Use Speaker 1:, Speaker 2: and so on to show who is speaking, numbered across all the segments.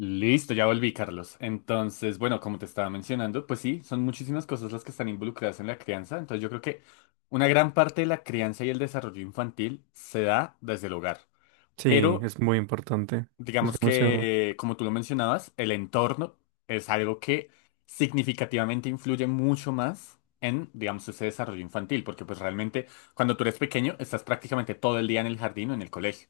Speaker 1: Listo, ya volví, Carlos. Entonces, bueno, como te estaba mencionando, pues sí, son muchísimas cosas las que están involucradas en la crianza. Entonces, yo creo que una gran parte de la crianza y el desarrollo infantil se da desde el hogar.
Speaker 2: Sí,
Speaker 1: Pero
Speaker 2: es muy importante. Es
Speaker 1: digamos
Speaker 2: demasiado.
Speaker 1: que, como tú lo mencionabas, el entorno es algo que significativamente influye mucho más en, digamos, ese desarrollo infantil, porque pues realmente cuando tú eres pequeño estás prácticamente todo el día en el jardín o en el colegio.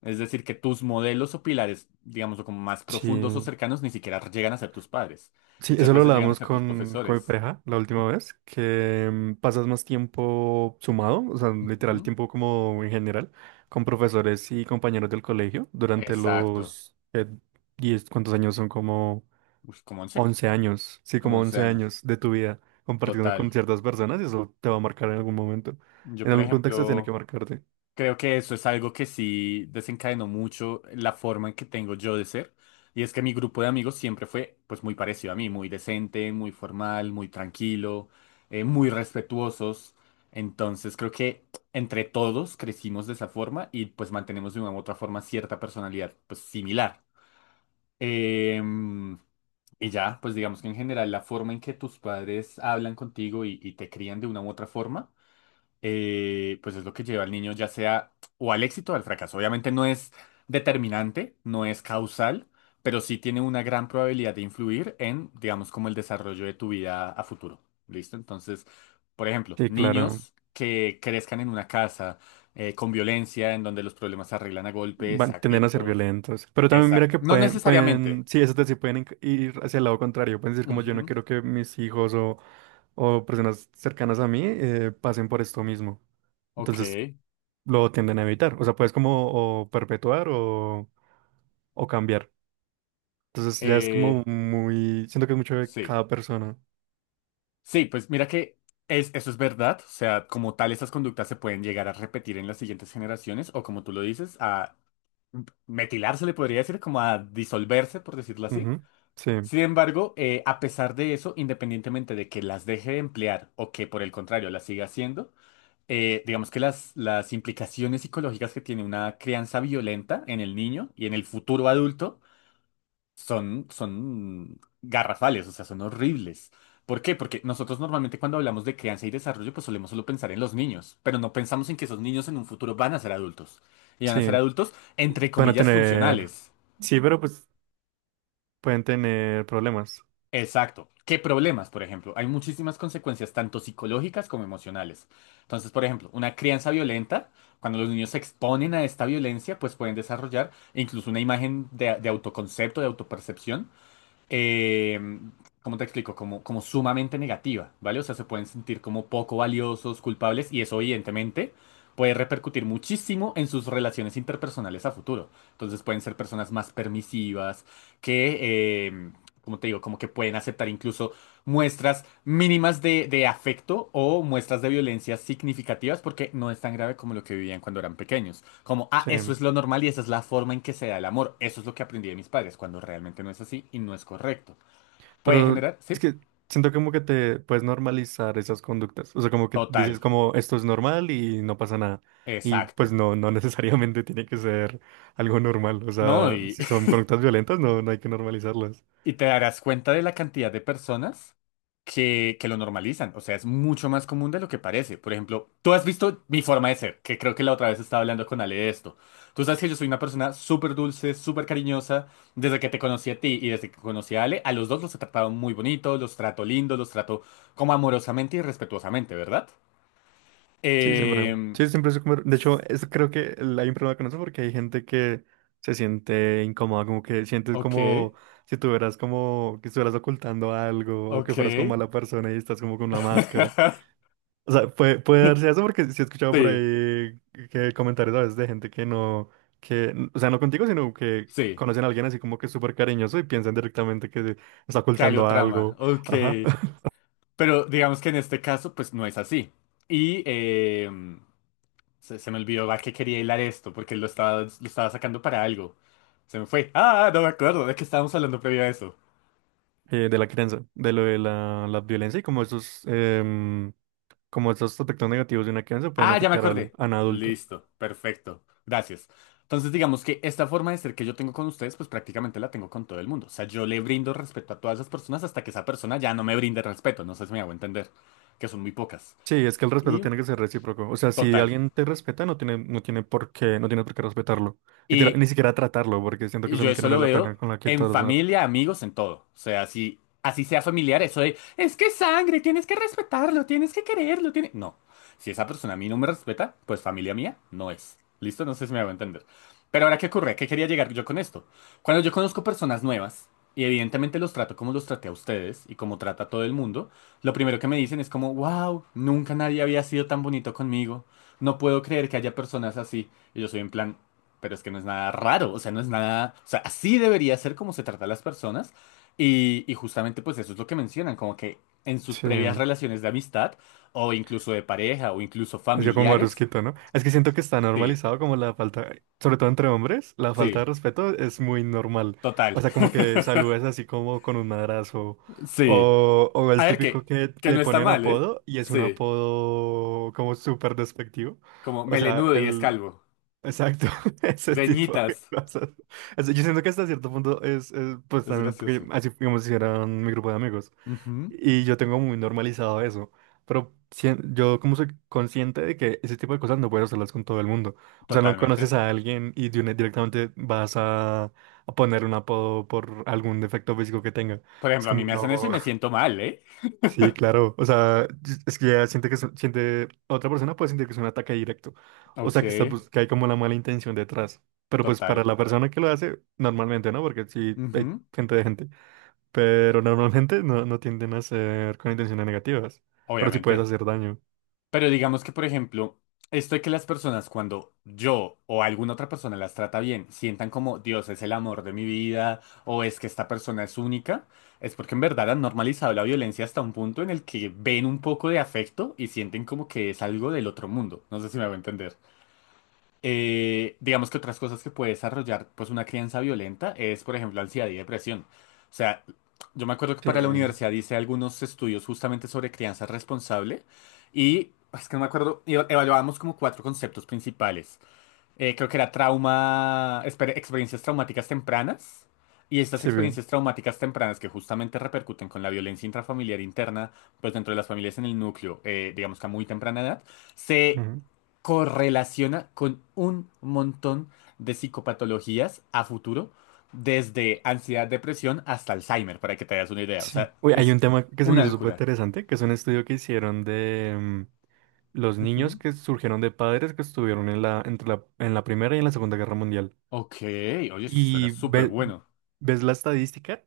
Speaker 1: Es decir, que tus modelos o pilares, digamos, o como más profundos o
Speaker 2: Sí,
Speaker 1: cercanos, ni siquiera llegan a ser tus padres.
Speaker 2: sí,
Speaker 1: Muchas
Speaker 2: eso lo
Speaker 1: veces llegan a
Speaker 2: hablábamos
Speaker 1: ser tus
Speaker 2: con mi
Speaker 1: profesores.
Speaker 2: pareja la última vez, que pasas más tiempo sumado, o sea, literal
Speaker 1: ¿Mm?
Speaker 2: tiempo como en general, con profesores y compañeros del colegio durante
Speaker 1: Exacto.
Speaker 2: los 10, ¿cuántos años son? Como
Speaker 1: Uy, como 11
Speaker 2: 11 años, sí, como 11
Speaker 1: años.
Speaker 2: años de tu vida compartiendo con
Speaker 1: Total.
Speaker 2: ciertas personas y eso te va a marcar en algún momento.
Speaker 1: Yo,
Speaker 2: En
Speaker 1: por
Speaker 2: algún contexto tiene que
Speaker 1: ejemplo...
Speaker 2: marcarte.
Speaker 1: Creo que eso es algo que sí desencadenó mucho la forma en que tengo yo de ser. Y es que mi grupo de amigos siempre fue pues muy parecido a mí, muy decente, muy formal, muy tranquilo, muy respetuosos. Entonces creo que entre todos crecimos de esa forma y pues mantenemos de una u otra forma cierta personalidad pues similar. Em, y ya, pues digamos que en general la forma en que tus padres hablan contigo y te crían de una u otra forma pues es lo que lleva al niño ya sea o al éxito o al fracaso. Obviamente no es determinante, no es causal, pero sí tiene una gran probabilidad de influir en, digamos, como el desarrollo de tu vida a futuro. ¿Listo? Entonces, por ejemplo,
Speaker 2: Sí, claro.
Speaker 1: niños que crezcan en una casa con violencia, en donde los problemas se arreglan a golpes, a
Speaker 2: Van, tienden a ser
Speaker 1: gritos.
Speaker 2: violentos. Pero también mira
Speaker 1: Exacto.
Speaker 2: que
Speaker 1: No
Speaker 2: pueden,
Speaker 1: necesariamente.
Speaker 2: pueden, sí, eso sí pueden ir hacia el lado contrario. Pueden decir como yo no
Speaker 1: Ujú.
Speaker 2: quiero que mis hijos o, personas cercanas a mí pasen por esto mismo.
Speaker 1: Ok.
Speaker 2: Entonces lo tienden a evitar. O sea, puedes como o perpetuar o, cambiar. Entonces ya es como
Speaker 1: Eh,
Speaker 2: muy, siento que es mucho de
Speaker 1: sí.
Speaker 2: cada persona.
Speaker 1: Sí, pues mira que es, eso es verdad. O sea, como tal, esas conductas se pueden llegar a repetir en las siguientes generaciones, o como tú lo dices, a metilar se le podría decir, como a disolverse, por decirlo así.
Speaker 2: Ujú. Sí,
Speaker 1: Sin embargo, a pesar de eso, independientemente de que las deje de emplear o que por el contrario las siga haciendo, digamos que las implicaciones psicológicas que tiene una crianza violenta en el niño y en el futuro adulto son, son garrafales, o sea, son horribles. ¿Por qué? Porque nosotros normalmente cuando hablamos de crianza y desarrollo, pues solemos solo pensar en los niños, pero no pensamos en que esos niños en un futuro van a ser adultos. Y van a ser
Speaker 2: sí.
Speaker 1: adultos, entre
Speaker 2: Van a
Speaker 1: comillas,
Speaker 2: tener,
Speaker 1: funcionales.
Speaker 2: sí, pero pues pueden tener problemas.
Speaker 1: Exacto. ¿Qué problemas, por ejemplo? Hay muchísimas consecuencias, tanto psicológicas como emocionales. Entonces, por ejemplo, una crianza violenta, cuando los niños se exponen a esta violencia, pues pueden desarrollar incluso una imagen de autoconcepto, de autopercepción eh, ¿cómo te explico? Como, como sumamente negativa, ¿vale? O sea, se pueden sentir como poco valiosos, culpables, y eso evidentemente puede repercutir muchísimo en sus relaciones interpersonales a futuro. Entonces pueden ser personas más permisivas, que, como te digo, como que pueden aceptar incluso muestras mínimas de afecto o muestras de violencia significativas porque no es tan grave como lo que vivían cuando eran pequeños. Como, ah, eso
Speaker 2: Sí.
Speaker 1: es lo normal y esa es la forma en que se da el amor. Eso es lo que aprendí de mis padres, cuando realmente no es así y no es correcto. Puede
Speaker 2: Pero
Speaker 1: generar,
Speaker 2: es
Speaker 1: sí,
Speaker 2: que siento como que te puedes normalizar esas conductas. O sea, como que dices
Speaker 1: total,
Speaker 2: como esto es normal y no pasa nada. Y pues
Speaker 1: exacto.
Speaker 2: no, no necesariamente tiene que ser algo normal. O
Speaker 1: No,
Speaker 2: sea,
Speaker 1: y,
Speaker 2: si son conductas violentas, no, no hay que normalizarlas.
Speaker 1: Y te darás cuenta de la cantidad de personas que lo normalizan. O sea, es mucho más común de lo que parece. Por ejemplo, tú has visto mi forma de ser, que creo que la otra vez estaba hablando con Ale de esto. Tú sabes que yo soy una persona súper dulce, súper cariñosa. Desde que te conocí a ti y desde que conocí a Ale, a los dos los he tratado muy bonito, los trato lindo, los trato como amorosamente y respetuosamente, ¿verdad?
Speaker 2: Sí, siempre.
Speaker 1: Eh,
Speaker 2: Sí, siempre es como... De hecho, es, creo que hay un problema con eso porque hay gente que se siente incómoda, como que sientes
Speaker 1: ok,
Speaker 2: como si tuvieras como que estuvieras ocultando algo o que
Speaker 1: ok.
Speaker 2: fueras como mala persona y estás como con una máscara. O sea, puede darse eso porque sí he escuchado por
Speaker 1: Sí,
Speaker 2: ahí que comentarios a veces de gente que no, o sea, no contigo, sino que
Speaker 1: sí.
Speaker 2: conocen a alguien así como que súper cariñoso y piensan directamente que está
Speaker 1: Calio
Speaker 2: ocultando
Speaker 1: trama.
Speaker 2: algo,
Speaker 1: Ok.
Speaker 2: ajá.
Speaker 1: Pero digamos que en este caso, pues no es así. Y se, se me olvidó a qué quería hilar esto, porque lo estaba sacando para algo. Se me fue. Ah, no me acuerdo de qué estábamos hablando previo a eso.
Speaker 2: De la crianza, de lo de la violencia y como esos, como esos aspectos negativos de una crianza pueden
Speaker 1: Ah, ya me
Speaker 2: afectar al,
Speaker 1: acordé.
Speaker 2: a un adulto.
Speaker 1: Listo, perfecto. Gracias. Entonces, digamos que esta forma de ser que yo tengo con ustedes, pues prácticamente la tengo con todo el mundo. O sea, yo le brindo respeto a todas las personas hasta que esa persona ya no me brinde respeto. No sé si me hago entender, que son muy pocas.
Speaker 2: Sí, es que el respeto
Speaker 1: Y
Speaker 2: tiene que ser recíproco. O sea, si
Speaker 1: total.
Speaker 2: alguien te respeta, no tiene, no tiene por qué respetarlo. Ni, tira-
Speaker 1: Y
Speaker 2: ni siquiera tratarlo, porque siento que es
Speaker 1: Yo
Speaker 2: alguien que
Speaker 1: eso
Speaker 2: no le
Speaker 1: lo
Speaker 2: da la
Speaker 1: veo
Speaker 2: pena con la que
Speaker 1: en
Speaker 2: tratar.
Speaker 1: familia, amigos, en todo. O sea, si así sea familiar, eso de es que es sangre, tienes que respetarlo, tienes que quererlo, tiene... No. Si esa persona a mí no me respeta, pues familia mía no es. ¿Listo? No sé si me hago entender. Pero ahora, ¿qué ocurre? ¿Qué quería llegar yo con esto? Cuando yo conozco personas nuevas, y evidentemente los trato como los traté a ustedes y como trata a todo el mundo, lo primero que me dicen es como, wow, nunca nadie había sido tan bonito conmigo. No puedo creer que haya personas así. Y yo soy en plan, pero es que no es nada raro, o sea, no es nada, o sea, así debería ser como se trata a las personas y justamente pues eso es lo que mencionan, como que en sus
Speaker 2: Sí,
Speaker 1: previas relaciones de amistad o incluso de pareja o incluso
Speaker 2: hacía como
Speaker 1: familiares,
Speaker 2: barusquito, ¿no? Es que siento que está
Speaker 1: sí,
Speaker 2: normalizado como la falta, sobre todo entre hombres, la falta de
Speaker 1: sí,
Speaker 2: respeto es muy normal.
Speaker 1: total,
Speaker 2: O sea, como que saludes así como con un madrazo.
Speaker 1: sí.
Speaker 2: O
Speaker 1: A
Speaker 2: el
Speaker 1: ver
Speaker 2: típico que
Speaker 1: que
Speaker 2: le
Speaker 1: no está
Speaker 2: ponen
Speaker 1: mal, ¿eh?
Speaker 2: apodo y es un
Speaker 1: Sí,
Speaker 2: apodo como súper despectivo.
Speaker 1: como
Speaker 2: O sea,
Speaker 1: melenudo y es
Speaker 2: el...
Speaker 1: calvo,
Speaker 2: Exacto, ese tipo de
Speaker 1: greñitas,
Speaker 2: cosas. O sea, yo siento que hasta cierto punto es, pues
Speaker 1: es
Speaker 2: también, porque
Speaker 1: gracioso.
Speaker 2: así como si era mi grupo de amigos.
Speaker 1: Ujú,
Speaker 2: Y yo tengo muy normalizado eso. Pero yo como soy consciente de que ese tipo de cosas no puedes hacerlas con todo el mundo. O sea, no
Speaker 1: totalmente.
Speaker 2: conoces a alguien y de directamente vas a poner un apodo por algún defecto físico que tenga.
Speaker 1: Por
Speaker 2: Es
Speaker 1: ejemplo, a mí
Speaker 2: como,
Speaker 1: me hacen eso y
Speaker 2: no.
Speaker 1: me siento mal, ¿eh?
Speaker 2: Sí, claro. O sea, es que ya siente, otra persona puede sentir que es un ataque directo. O
Speaker 1: Ok,
Speaker 2: sea, que, está, que hay como la mala intención detrás. Pero pues para
Speaker 1: total.
Speaker 2: la persona que lo hace, normalmente, ¿no? Porque sí hay
Speaker 1: Ujú,
Speaker 2: gente de gente, pero normalmente no tienden a ser con intenciones negativas, pero sí puedes
Speaker 1: obviamente.
Speaker 2: hacer daño.
Speaker 1: Pero digamos que, por ejemplo, esto de que las personas cuando yo o alguna otra persona las trata bien, sientan como Dios es el amor de mi vida o es que esta persona es única, es porque en verdad han normalizado la violencia hasta un punto en el que ven un poco de afecto y sienten como que es algo del otro mundo. No sé si me voy a entender. Digamos que otras cosas que puede desarrollar pues una crianza violenta es, por ejemplo, ansiedad y depresión. O sea, yo me acuerdo que
Speaker 2: Sí,
Speaker 1: para la universidad hice algunos estudios justamente sobre crianza responsable y es que no me acuerdo, y evaluábamos como 4 conceptos principales creo que era trauma, experiencias traumáticas tempranas. Y estas
Speaker 2: sí, bien.
Speaker 1: experiencias traumáticas tempranas que justamente repercuten con la violencia intrafamiliar interna, pues dentro de las familias en el núcleo, digamos que a muy temprana edad, se
Speaker 2: Ujú.
Speaker 1: correlaciona con un montón de psicopatologías a futuro, desde ansiedad, depresión hasta Alzheimer, para que te hagas una idea. O
Speaker 2: Sí.
Speaker 1: sea,
Speaker 2: Uy, hay
Speaker 1: es
Speaker 2: un tema que se me
Speaker 1: una
Speaker 2: hizo súper
Speaker 1: locura.
Speaker 2: interesante, que es un estudio que hicieron de los niños
Speaker 1: Ujú.
Speaker 2: que surgieron de padres que estuvieron en la Primera y en la Segunda Guerra Mundial.
Speaker 1: Ok, oye, esto suena
Speaker 2: Y
Speaker 1: súper bueno.
Speaker 2: ves la estadística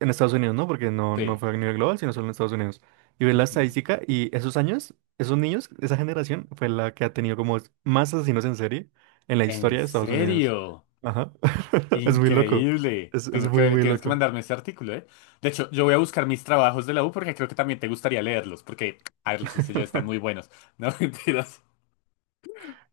Speaker 2: en Estados Unidos, ¿no? Porque no
Speaker 1: Sí.
Speaker 2: fue a nivel global, sino solo en Estados Unidos. Y ves la
Speaker 1: Ujú.
Speaker 2: estadística y esos años, esos niños, esa generación fue la que ha tenido como más asesinos en serie en la
Speaker 1: ¿En
Speaker 2: historia de Estados Unidos.
Speaker 1: serio?
Speaker 2: Ajá. Es muy loco.
Speaker 1: Increíble.
Speaker 2: Es
Speaker 1: Tengo que
Speaker 2: muy,
Speaker 1: ver,
Speaker 2: muy
Speaker 1: tienes que
Speaker 2: loco.
Speaker 1: mandarme ese artículo, ¿eh? De hecho, yo voy a buscar mis trabajos de la U porque creo que también te gustaría leerlos, porque, a ver, los hice yo, están muy buenos. No, mentiras.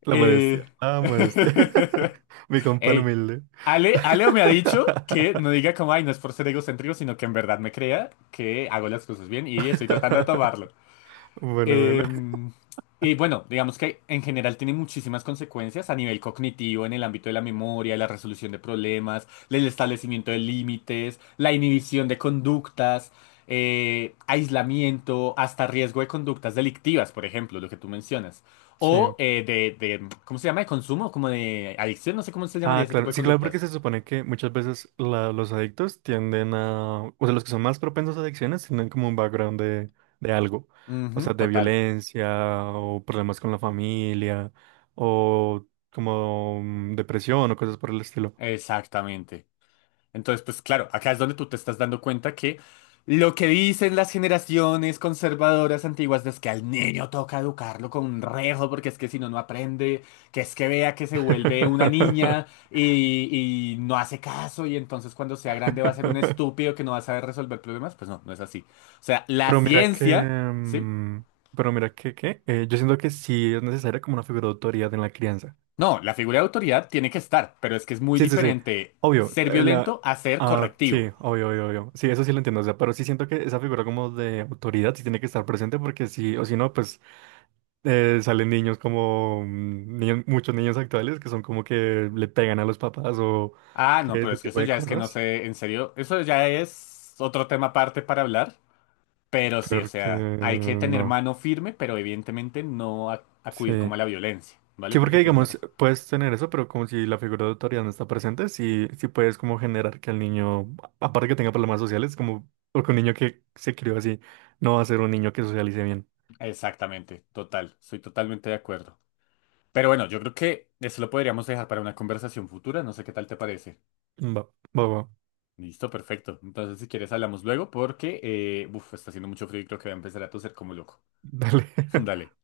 Speaker 2: La modestia.
Speaker 1: Eh...
Speaker 2: La modestia. Mi compa el
Speaker 1: Ey,
Speaker 2: humilde.
Speaker 1: Ale, Aleo me ha dicho que no diga como, ay, no es por ser egocéntrico, sino que en verdad me crea que hago las cosas bien y estoy tratando de tomarlo.
Speaker 2: Bueno, bueno.
Speaker 1: Em, y bueno, digamos que en general tiene muchísimas consecuencias a nivel cognitivo, en el ámbito de la memoria, la resolución de problemas, el establecimiento de límites, la inhibición de conductas, aislamiento, hasta riesgo de conductas delictivas, por ejemplo, lo que tú mencionas. O
Speaker 2: Sí.
Speaker 1: ¿cómo se llama? De consumo, como de adicción, no sé cómo se llamaría
Speaker 2: Ah,
Speaker 1: ese tipo
Speaker 2: claro.
Speaker 1: de
Speaker 2: Sí, claro, porque
Speaker 1: conductas.
Speaker 2: se supone que muchas veces los adictos tienden a, o sea, los que son más propensos a adicciones tienen como un background de algo, o
Speaker 1: Ujú,
Speaker 2: sea, de
Speaker 1: total,
Speaker 2: violencia o problemas con la familia o como depresión o cosas por el estilo.
Speaker 1: exactamente. Entonces, pues claro, acá es donde tú te estás dando cuenta que lo que dicen las generaciones conservadoras antiguas es que al niño toca educarlo con un rejo porque es que si no, no aprende, que es que vea que se vuelve una niña y no hace caso y entonces cuando sea grande va a ser un estúpido que no va a saber resolver problemas, pues no, no es así. O sea, la
Speaker 2: Pero mira que,
Speaker 1: ciencia, ¿sí?
Speaker 2: mm, pero mira que, ¿qué? Yo siento que sí es necesaria como una figura de autoridad en la crianza.
Speaker 1: No, la figura de autoridad tiene que estar, pero es que es muy
Speaker 2: Sí, sí, sí.
Speaker 1: diferente
Speaker 2: Obvio.
Speaker 1: ser violento a ser
Speaker 2: Ah,
Speaker 1: correctivo.
Speaker 2: sí, obvio, obvio, obvio. Sí, eso sí lo entiendo. O sea, pero sí siento que esa figura como de autoridad sí tiene que estar presente porque sí, o si no, pues salen niños como muchos niños actuales que son como que le pegan a los papás o
Speaker 1: Ah, no,
Speaker 2: que
Speaker 1: pero
Speaker 2: ese
Speaker 1: es que
Speaker 2: tipo
Speaker 1: eso
Speaker 2: de
Speaker 1: ya es que no
Speaker 2: cosas.
Speaker 1: sé, en serio, eso ya es otro tema aparte para hablar, pero sí, o
Speaker 2: Porque
Speaker 1: sea, hay que tener
Speaker 2: no.
Speaker 1: mano firme, pero evidentemente no acudir como
Speaker 2: Sí.
Speaker 1: a la violencia, ¿vale?
Speaker 2: Sí, porque
Speaker 1: Porque tiene una
Speaker 2: digamos,
Speaker 1: razón.
Speaker 2: puedes tener eso, pero como si la figura de autoridad no está presente, sí, sí puedes como generar que el niño, aparte que tenga problemas sociales, como porque un niño que se crió así no va a ser un niño que socialice bien.
Speaker 1: Exactamente, total, soy totalmente de acuerdo. Pero bueno, yo creo que eso lo podríamos dejar para una conversación futura, no sé qué tal te parece.
Speaker 2: Va, va, va.
Speaker 1: Listo, perfecto. Entonces, si quieres, hablamos luego porque, uf, está haciendo mucho frío y creo que voy a empezar a toser como loco.
Speaker 2: Dale.
Speaker 1: Dale.